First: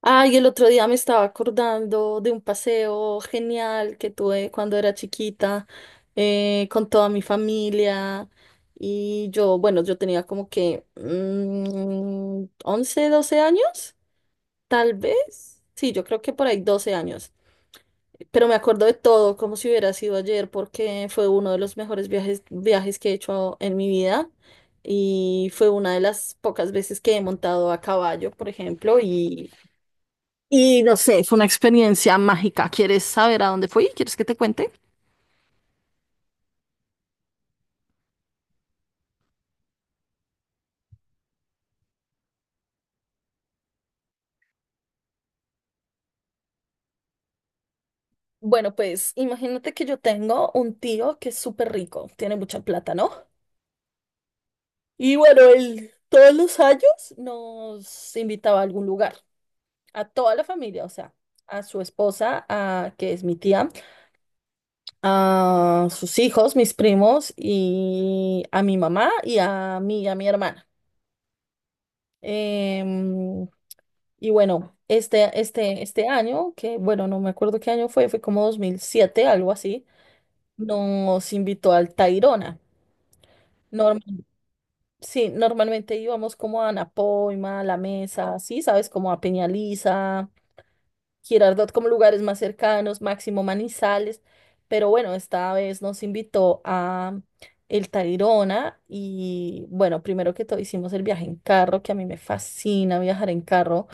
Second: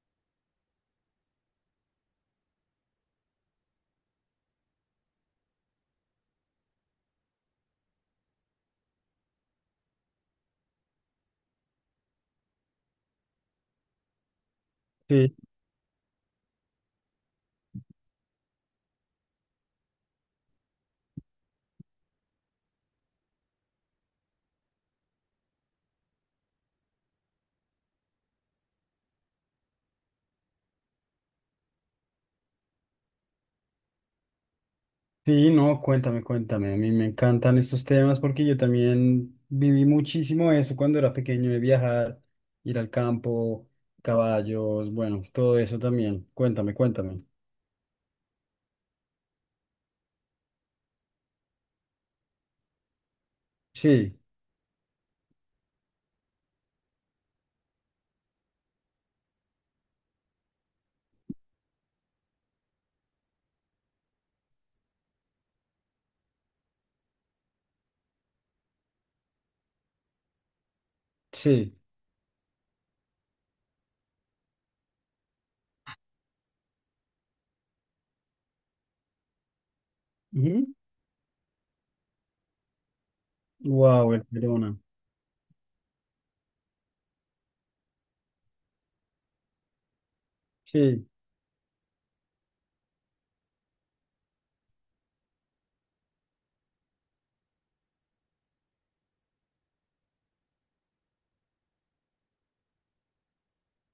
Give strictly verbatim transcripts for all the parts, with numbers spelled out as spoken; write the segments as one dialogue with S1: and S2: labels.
S1: Ay, el otro día me estaba acordando de un paseo genial que tuve cuando era chiquita, eh, con toda mi familia. Y yo, bueno, yo tenía como que mm, once, doce años, tal
S2: Sí,
S1: vez. Sí, yo creo que por ahí doce años. Pero me acuerdo de todo, como si hubiera sido ayer, porque fue uno de los mejores viajes, viajes que he hecho en mi vida. Y fue una de las pocas veces que he montado a caballo, por ejemplo, y no sé, fue una experiencia mágica. ¿Quieres saber a dónde fui? ¿Quieres que te cuente?
S2: sí, no, cuéntame, cuéntame. A mí me encantan estos temas porque yo también viví muchísimo eso cuando era pequeño, de viajar, ir al campo, caballos, bueno, todo eso también. Cuéntame, cuéntame.
S1: Bueno, pues imagínate que yo tengo un tío que es súper rico, tiene mucha plata, ¿no?
S2: Sí,
S1: Y bueno, él todos los años nos invitaba a algún lugar, a toda la familia, o sea, a su esposa, a, que es mi tía, a sus hijos, mis primos, y a mi mamá y a mí y a mi hermana.
S2: sí.
S1: Em, y bueno, este, este, este año, que bueno, no me acuerdo qué año fue, fue como dos mil siete algo así, nos invitó al Tayrona. Norm-
S2: Wow, el Verona.
S1: sí, normalmente íbamos como a Anapoima, La Mesa, sí, sabes, como a Peñaliza,
S2: Sí,
S1: Girardot, como lugares más cercanos, Máximo Manizales, pero bueno, esta vez nos invitó a el Tayrona y bueno, primero que todo hicimos el viaje en carro, que a mí me fascina viajar en carro.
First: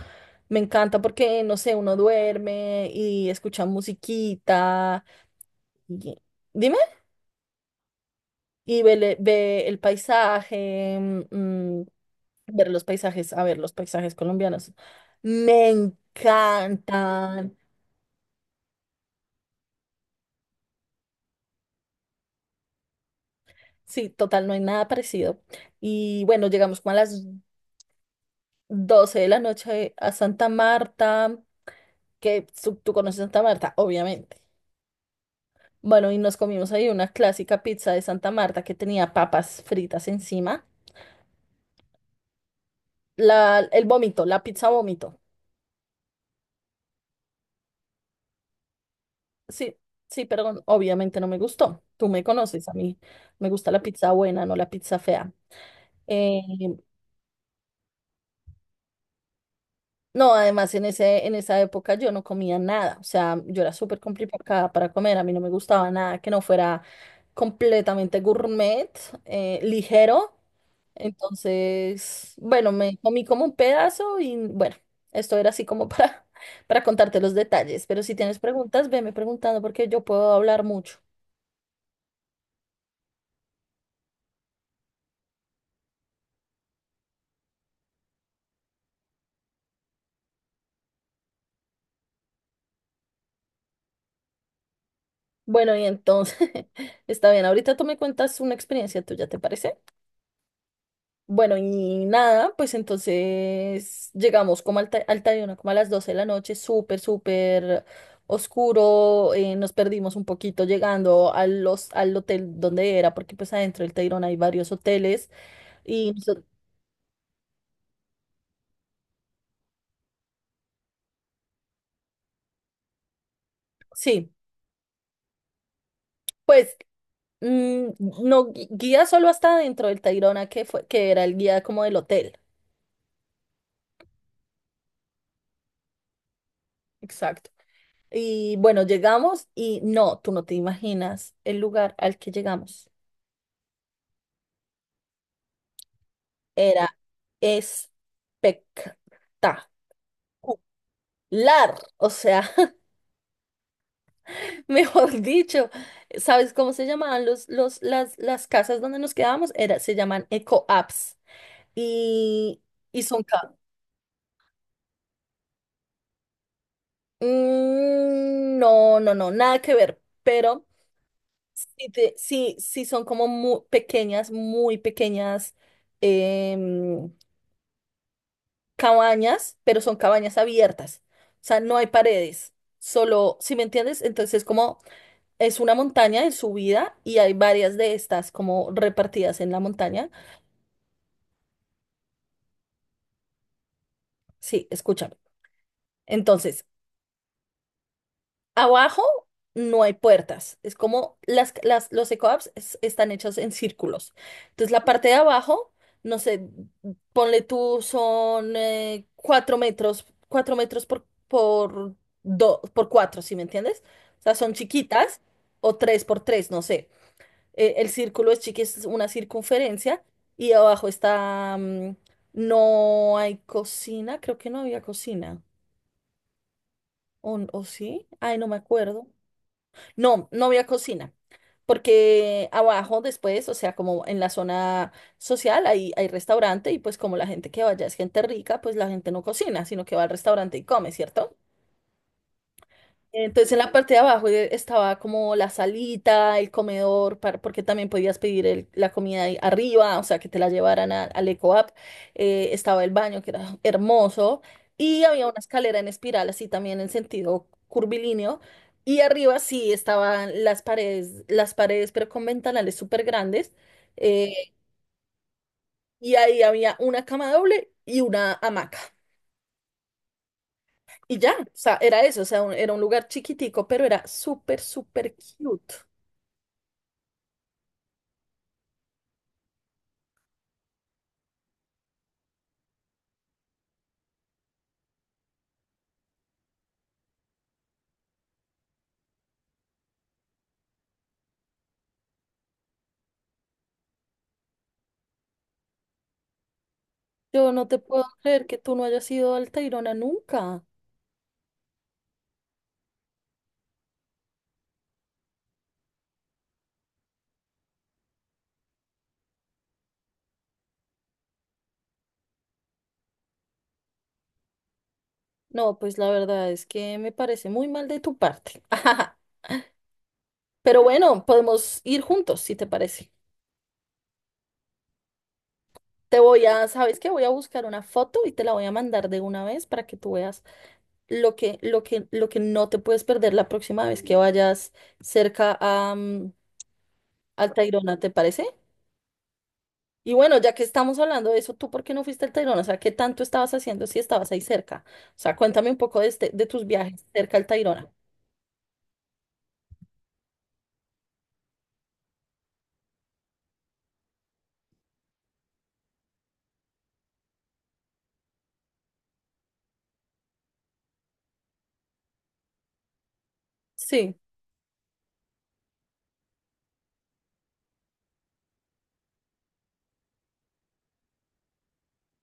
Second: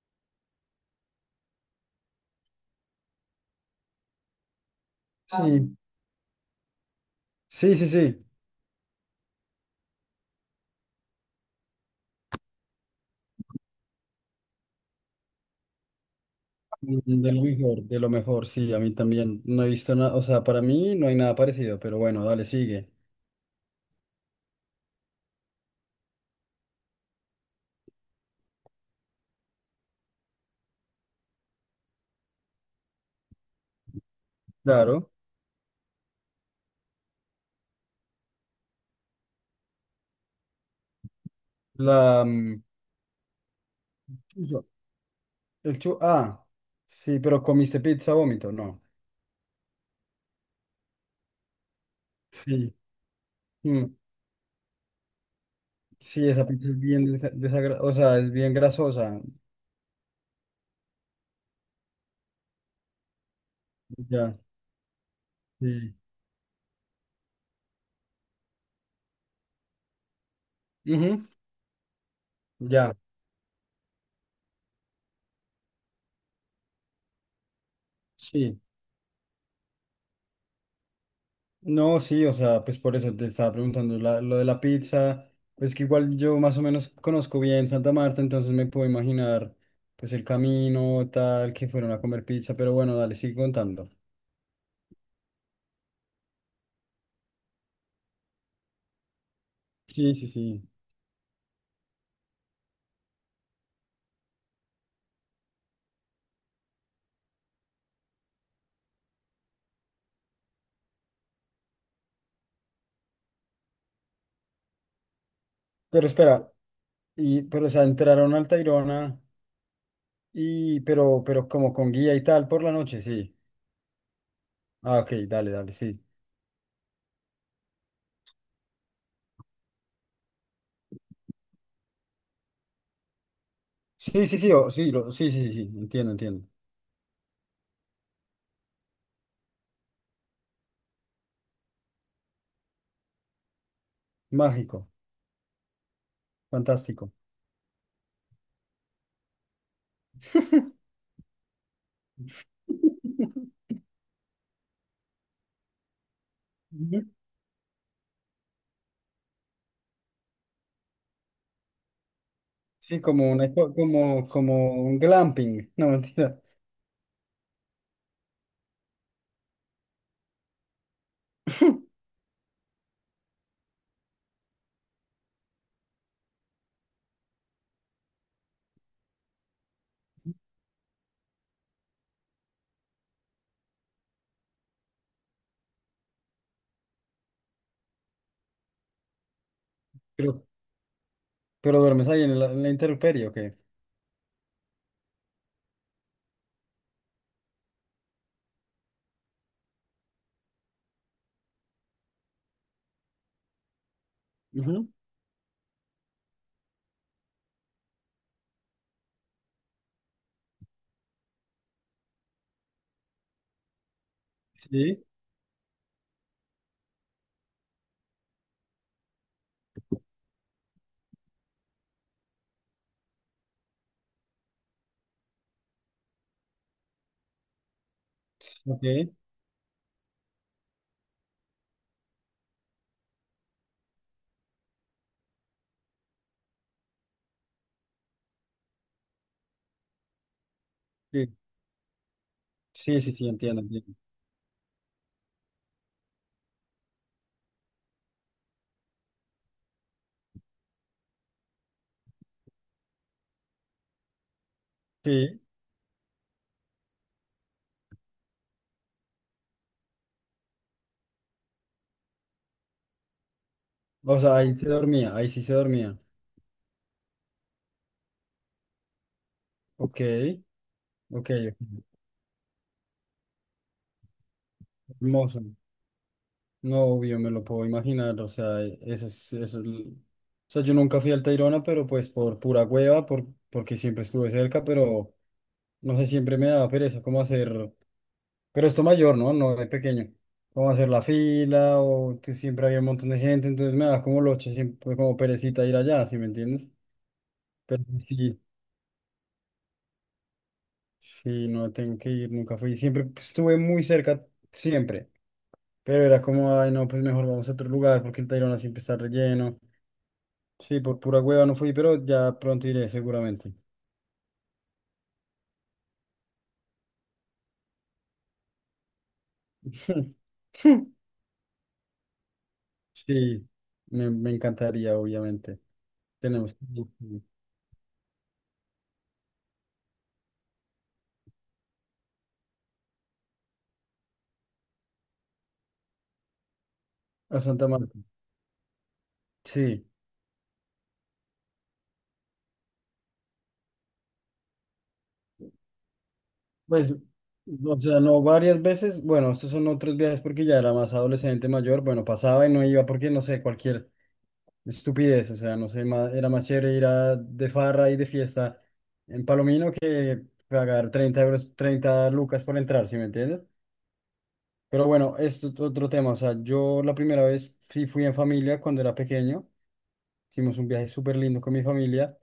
S1: Me encanta porque, no sé, uno duerme y escucha musiquita.
S2: sí,
S1: y- Dime,
S2: sí, sí, sí.
S1: y ve, le- ve el paisaje, mm, ver los paisajes, a ver, los paisajes colombianos. Me
S2: De lo
S1: encantan.
S2: mejor, de lo mejor, sí, a mí también. No he visto nada, o sea, para mí no hay nada parecido, pero bueno, dale, sigue.
S1: Sí, total, no hay nada parecido. Y bueno, llegamos como a las doce de la noche a Santa Marta, que tú, tú conoces Santa Marta, obviamente.
S2: Claro,
S1: Bueno, y nos comimos ahí una clásica pizza de Santa Marta que tenía papas fritas encima.
S2: la... mm,
S1: La, el vómito, la pizza vómito.
S2: El chu, ah, sí, pero comiste pizza vómito, no.
S1: Sí, sí, perdón, obviamente no me gustó. Tú me conoces, a
S2: Sí,
S1: mí me gusta la
S2: mm,
S1: pizza buena, no la pizza fea.
S2: sí,
S1: Eh,
S2: esa pizza es bien desagradable, o sea, es bien grasosa.
S1: no, además en ese, en esa época yo no comía nada, o sea, yo era súper
S2: Ya,
S1: complicada para comer, a mí no me gustaba
S2: sí.
S1: nada que no fuera completamente gourmet, eh, ligero.
S2: Ujú,
S1: Entonces, bueno,
S2: ya,
S1: me comí como un pedazo y bueno, esto era así como para, para contarte los detalles, pero si tienes
S2: sí.
S1: preguntas, veme preguntando porque yo puedo hablar mucho.
S2: No, sí, o sea, pues por eso te estaba preguntando la- lo de la pizza. Pues que igual yo más o menos conozco bien Santa Marta, entonces me puedo imaginar, pues el camino, tal, que fueron a comer pizza, pero bueno, dale, sigue contando.
S1: Bueno, y entonces, está bien, ahorita tú me cuentas una experiencia tuya, ¿te parece?
S2: Sí, sí, sí.
S1: Bueno, y nada, pues entonces llegamos como al, Ta- al Tayrona, como a las doce de la noche, súper, súper oscuro, eh, nos perdimos un poquito llegando a los, al hotel donde era, porque pues adentro del Tayrona hay varios hoteles,
S2: Pero
S1: y noso-
S2: espera, y, pero o sea, entraron al Tayrona. Y, pero, pero como con guía y tal por la noche, sí.
S1: sí,
S2: Ah, ok, dale, dale, sí.
S1: pues mm, no, gui- guía solo hasta dentro del Tayrona, que fue, que era el guía como del hotel.
S2: Sí, sí, sí, o- sí, lo- sí, sí, sí, sí, entiendo, entiendo.
S1: Exacto. Y bueno, llegamos y no, tú no te imaginas el lugar al que llegamos.
S2: Mágico,
S1: Era
S2: fantástico.
S1: espectacular. O sea, mejor dicho, ¿sabes cómo se
S2: Ujú.
S1: llamaban los, los, las, las casas donde nos quedábamos? Era, se llaman eco-apps. Y,
S2: Sí,
S1: y son...
S2: como una,
S1: ca-
S2: co- como, como un glamping, no mentira.
S1: Mm, no, no, no, nada que ver. Pero sí, te- sí, sí son como muy pequeñas, muy pequeñas em, cabañas, pero son cabañas abiertas. O sea, no hay paredes, solo, ¿si me entiendes? Entonces, como es una montaña en subida y hay varias de estas como repartidas en la montaña.
S2: Pero, pero duermes ahí en la, en la intemperie, ok.
S1: Sí, escúchame. Entonces, abajo no hay puertas. Es como las, las, los eco-apps es- están hechos en círculos. Entonces, la
S2: Ujú.
S1: parte de abajo, no sé, ponle tú, son eh, cuatro metros, cuatro metros por, por, do- por cuatro, ¿sí me entiendes? O sea, son
S2: Sí,
S1: chiquitas o tres por tres, no sé. Eh, el círculo es chiqui, es una circunferencia y abajo está, mm, no hay cocina, creo que no había cocina. ¿O, o sí? Ay, no me
S2: ok,
S1: acuerdo. No, no había cocina, porque abajo después, o sea, como en la zona social hay, hay restaurante y pues como la gente que vaya es gente rica, pues la gente no cocina, sino que va al restaurante y come,
S2: sí,
S1: ¿cierto?
S2: sí, sí, sí,
S1: Entonces en
S2: entiendo,
S1: la parte
S2: entiendo.
S1: de abajo eh, estaba como la salita, el comedor, para- porque también podías pedir el- la comida ahí arriba, o sea, que te la llevaran a- al eco App. Eh, estaba el baño, que era hermoso, y había una
S2: Sí,
S1: escalera en espiral, así también en sentido curvilíneo. Y arriba sí estaban las paredes, las paredes, pero con ventanales súper grandes.
S2: o sea,
S1: eh,
S2: ahí se dormía, ahí sí se dormía.
S1: y ahí había una cama doble y una hamaca.
S2: Ok,
S1: Y
S2: ok,
S1: ya, o sea,
S2: ok,
S1: era eso, o sea, un- era un lugar chiquitico, pero era súper, súper
S2: hermoso.
S1: cute.
S2: No, obvio me lo puedo imaginar, o sea, eso es, eso es l- o sea, yo nunca fui al Tayrona, pero pues por pura hueva, por, porque siempre estuve cerca, pero no sé, siempre me daba pereza cómo hacer, pero esto mayor, ¿no? No de pequeño, cómo hacer la fila, o que siempre había un montón de gente, entonces me daba como loche, siempre como perecita ir allá, ¿sí me entiendes?
S1: Yo no te
S2: Pero
S1: puedo
S2: sí,
S1: creer que tú no hayas ido al Tayrona nunca.
S2: sí, no tengo que ir, nunca fui, siempre pues, estuve muy cerca, siempre, pero era como, ay, no, pues mejor vamos a otro lugar, porque el Tayrona siempre está relleno. Sí, por pura hueva no fui, pero ya pronto iré, seguramente.
S1: No, pues la verdad es que me parece muy mal de tu parte. Pero bueno, podemos ir juntos, si te parece.
S2: Sí, me, me encantaría, obviamente.
S1: Te voy
S2: Tenemos que
S1: a,
S2: ir
S1: ¿sabes qué? Voy
S2: sí,
S1: a buscar una foto y te la voy a mandar de una vez para que tú veas lo que, lo que, lo que no te puedes perder la próxima vez que vayas cerca a, mm,
S2: a
S1: al
S2: Santa
S1: Tayrona,
S2: Marta.
S1: ¿te parece?
S2: Sí,
S1: Y bueno, ya que estamos hablando de eso, ¿tú por qué no fuiste al Tayrona? O sea, ¿qué tanto estabas haciendo si estabas ahí cerca? O sea, cuéntame un poco de, este, de tus
S2: pues,
S1: viajes cerca al
S2: o
S1: Tayrona.
S2: sea, no varias veces. Bueno, estos son otros viajes porque ya era más adolescente, mayor. Bueno, pasaba y no iba porque, no sé, cualquier estupidez. O sea, no sé, ma- era más chévere ir a, de farra y de fiesta en Palomino que pagar treinta euros, treinta lucas por entrar, ¿sí me entiendes?
S1: Sí,
S2: Pero bueno, esto es otro tema. O sea, yo la primera vez sí fui en familia cuando era pequeño. Hicimos un viaje súper lindo con mi familia.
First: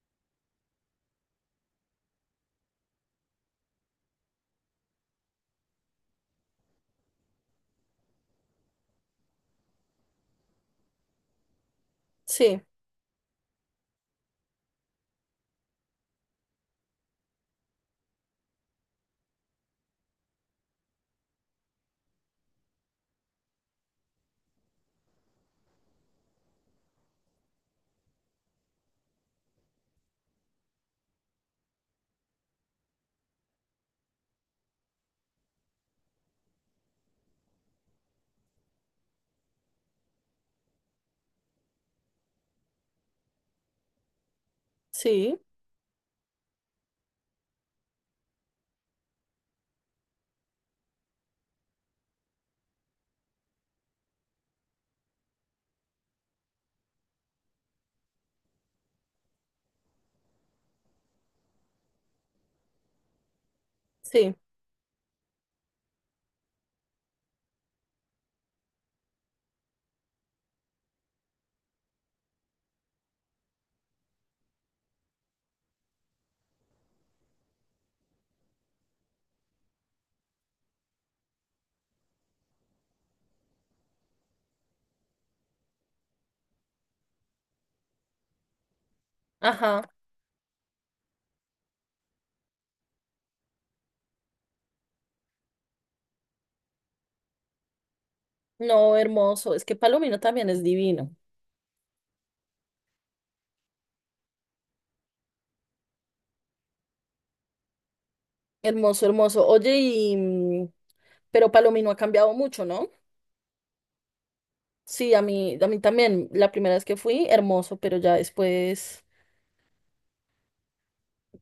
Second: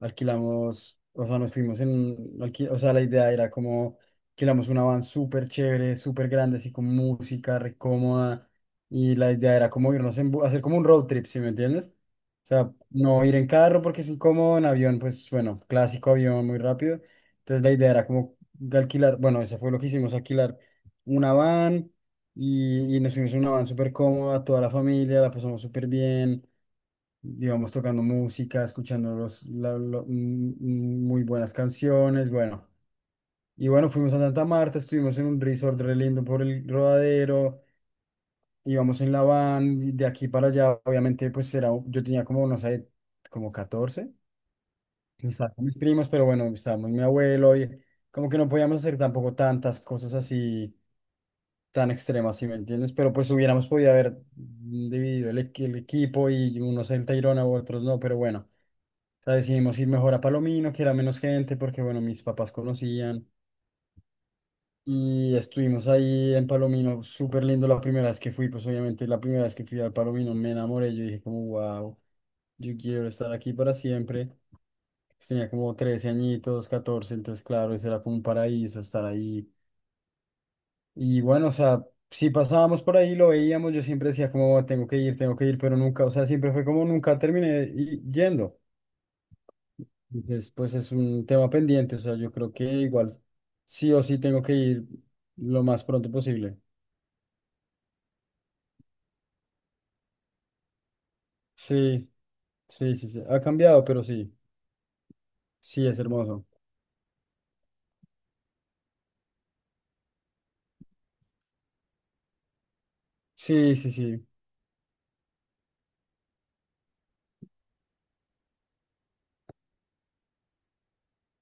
S2: Alquilamos, o sea, nos fuimos en un alqui- o sea, la idea era como alquilamos una van súper chévere, súper grande, así con música, re cómoda. Y la idea era como irnos en, bu- hacer como un road trip, ¿sí me entiendes? O
S1: sí,
S2: sea, no ir en carro porque es incómodo, en avión, pues bueno, clásico avión, muy rápido. Entonces la idea era como de alquilar, bueno, eso fue lo que hicimos, alquilar una van y, y nos fuimos en una van súper cómoda, toda la familia, la pasamos súper bien digamos, tocando música, escuchando los, la- lo- mm, mm, muy buenas canciones, bueno. Y bueno, fuimos a Santa Marta, estuvimos en un resort re lindo por el Rodadero, íbamos en la van, y de aquí para allá, obviamente, pues era, un- yo tenía como, no sé, como catorce y
S1: sí,
S2: estaba con mis primos, pero bueno, estábamos mi abuelo, y como que no podíamos hacer tampoco tantas cosas así tan extremas, ¿si me entiendes? Pero pues hubiéramos podido haber dividido el, equi- el equipo y unos en Tayrona u otros no, pero bueno. O sea, decidimos ir mejor a Palomino, que era menos gente, porque bueno, mis papás conocían.
S1: sí.
S2: Y estuvimos ahí en Palomino, súper lindo la primera vez que fui, pues obviamente la primera vez que fui al Palomino me enamoré, yo dije como, wow, yo quiero estar aquí para siempre. Pues tenía como trece añitos, catorce entonces claro, ese era como un paraíso estar ahí. Y bueno, o sea, si pasábamos por ahí, lo veíamos, yo siempre decía como, tengo que ir, tengo que ir, pero nunca, o sea, siempre fue como, nunca terminé y- yendo.
S1: Ajá.
S2: Entonces, pues es un tema pendiente, o sea, yo creo que igual sí o sí tengo que ir lo más pronto posible.
S1: No, hermoso. Es que Palomino también es divino.
S2: Sí, sí, sí, sí, ha cambiado, pero sí, sí, es hermoso.
S1: Hermoso, hermoso. Oye, y mm, pero Palomino ha cambiado mucho, ¿no?
S2: Sí, sí, sí,
S1: Sí, a mí, a mí también. La primera vez que fui, hermoso, pero ya después,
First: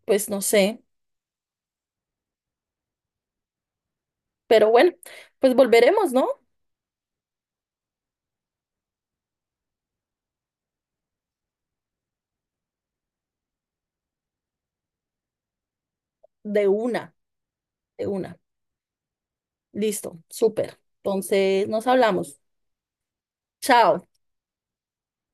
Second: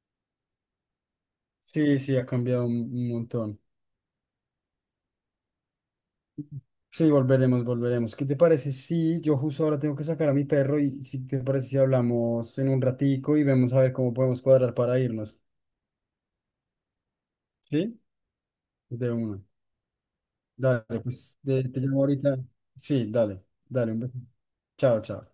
S1: pues no sé.
S2: sí, sí, ha cambiado un, un montón.
S1: Pero bueno, pues volveremos, ¿no?
S2: Sí, volveremos, volveremos. ¿Qué te parece? Sí, yo justo ahora tengo que sacar a mi perro y si te parece si hablamos en un ratico y vemos a ver cómo podemos cuadrar para irnos.
S1: De una,
S2: ¿Sí?
S1: de una.
S2: De una.
S1: Listo, súper.
S2: Dale, pues te,
S1: Entonces,
S2: te
S1: nos
S2: llamo ahorita.
S1: hablamos.
S2: Sí, dale, dale, un
S1: Chao.
S2: beso. Chao, chao.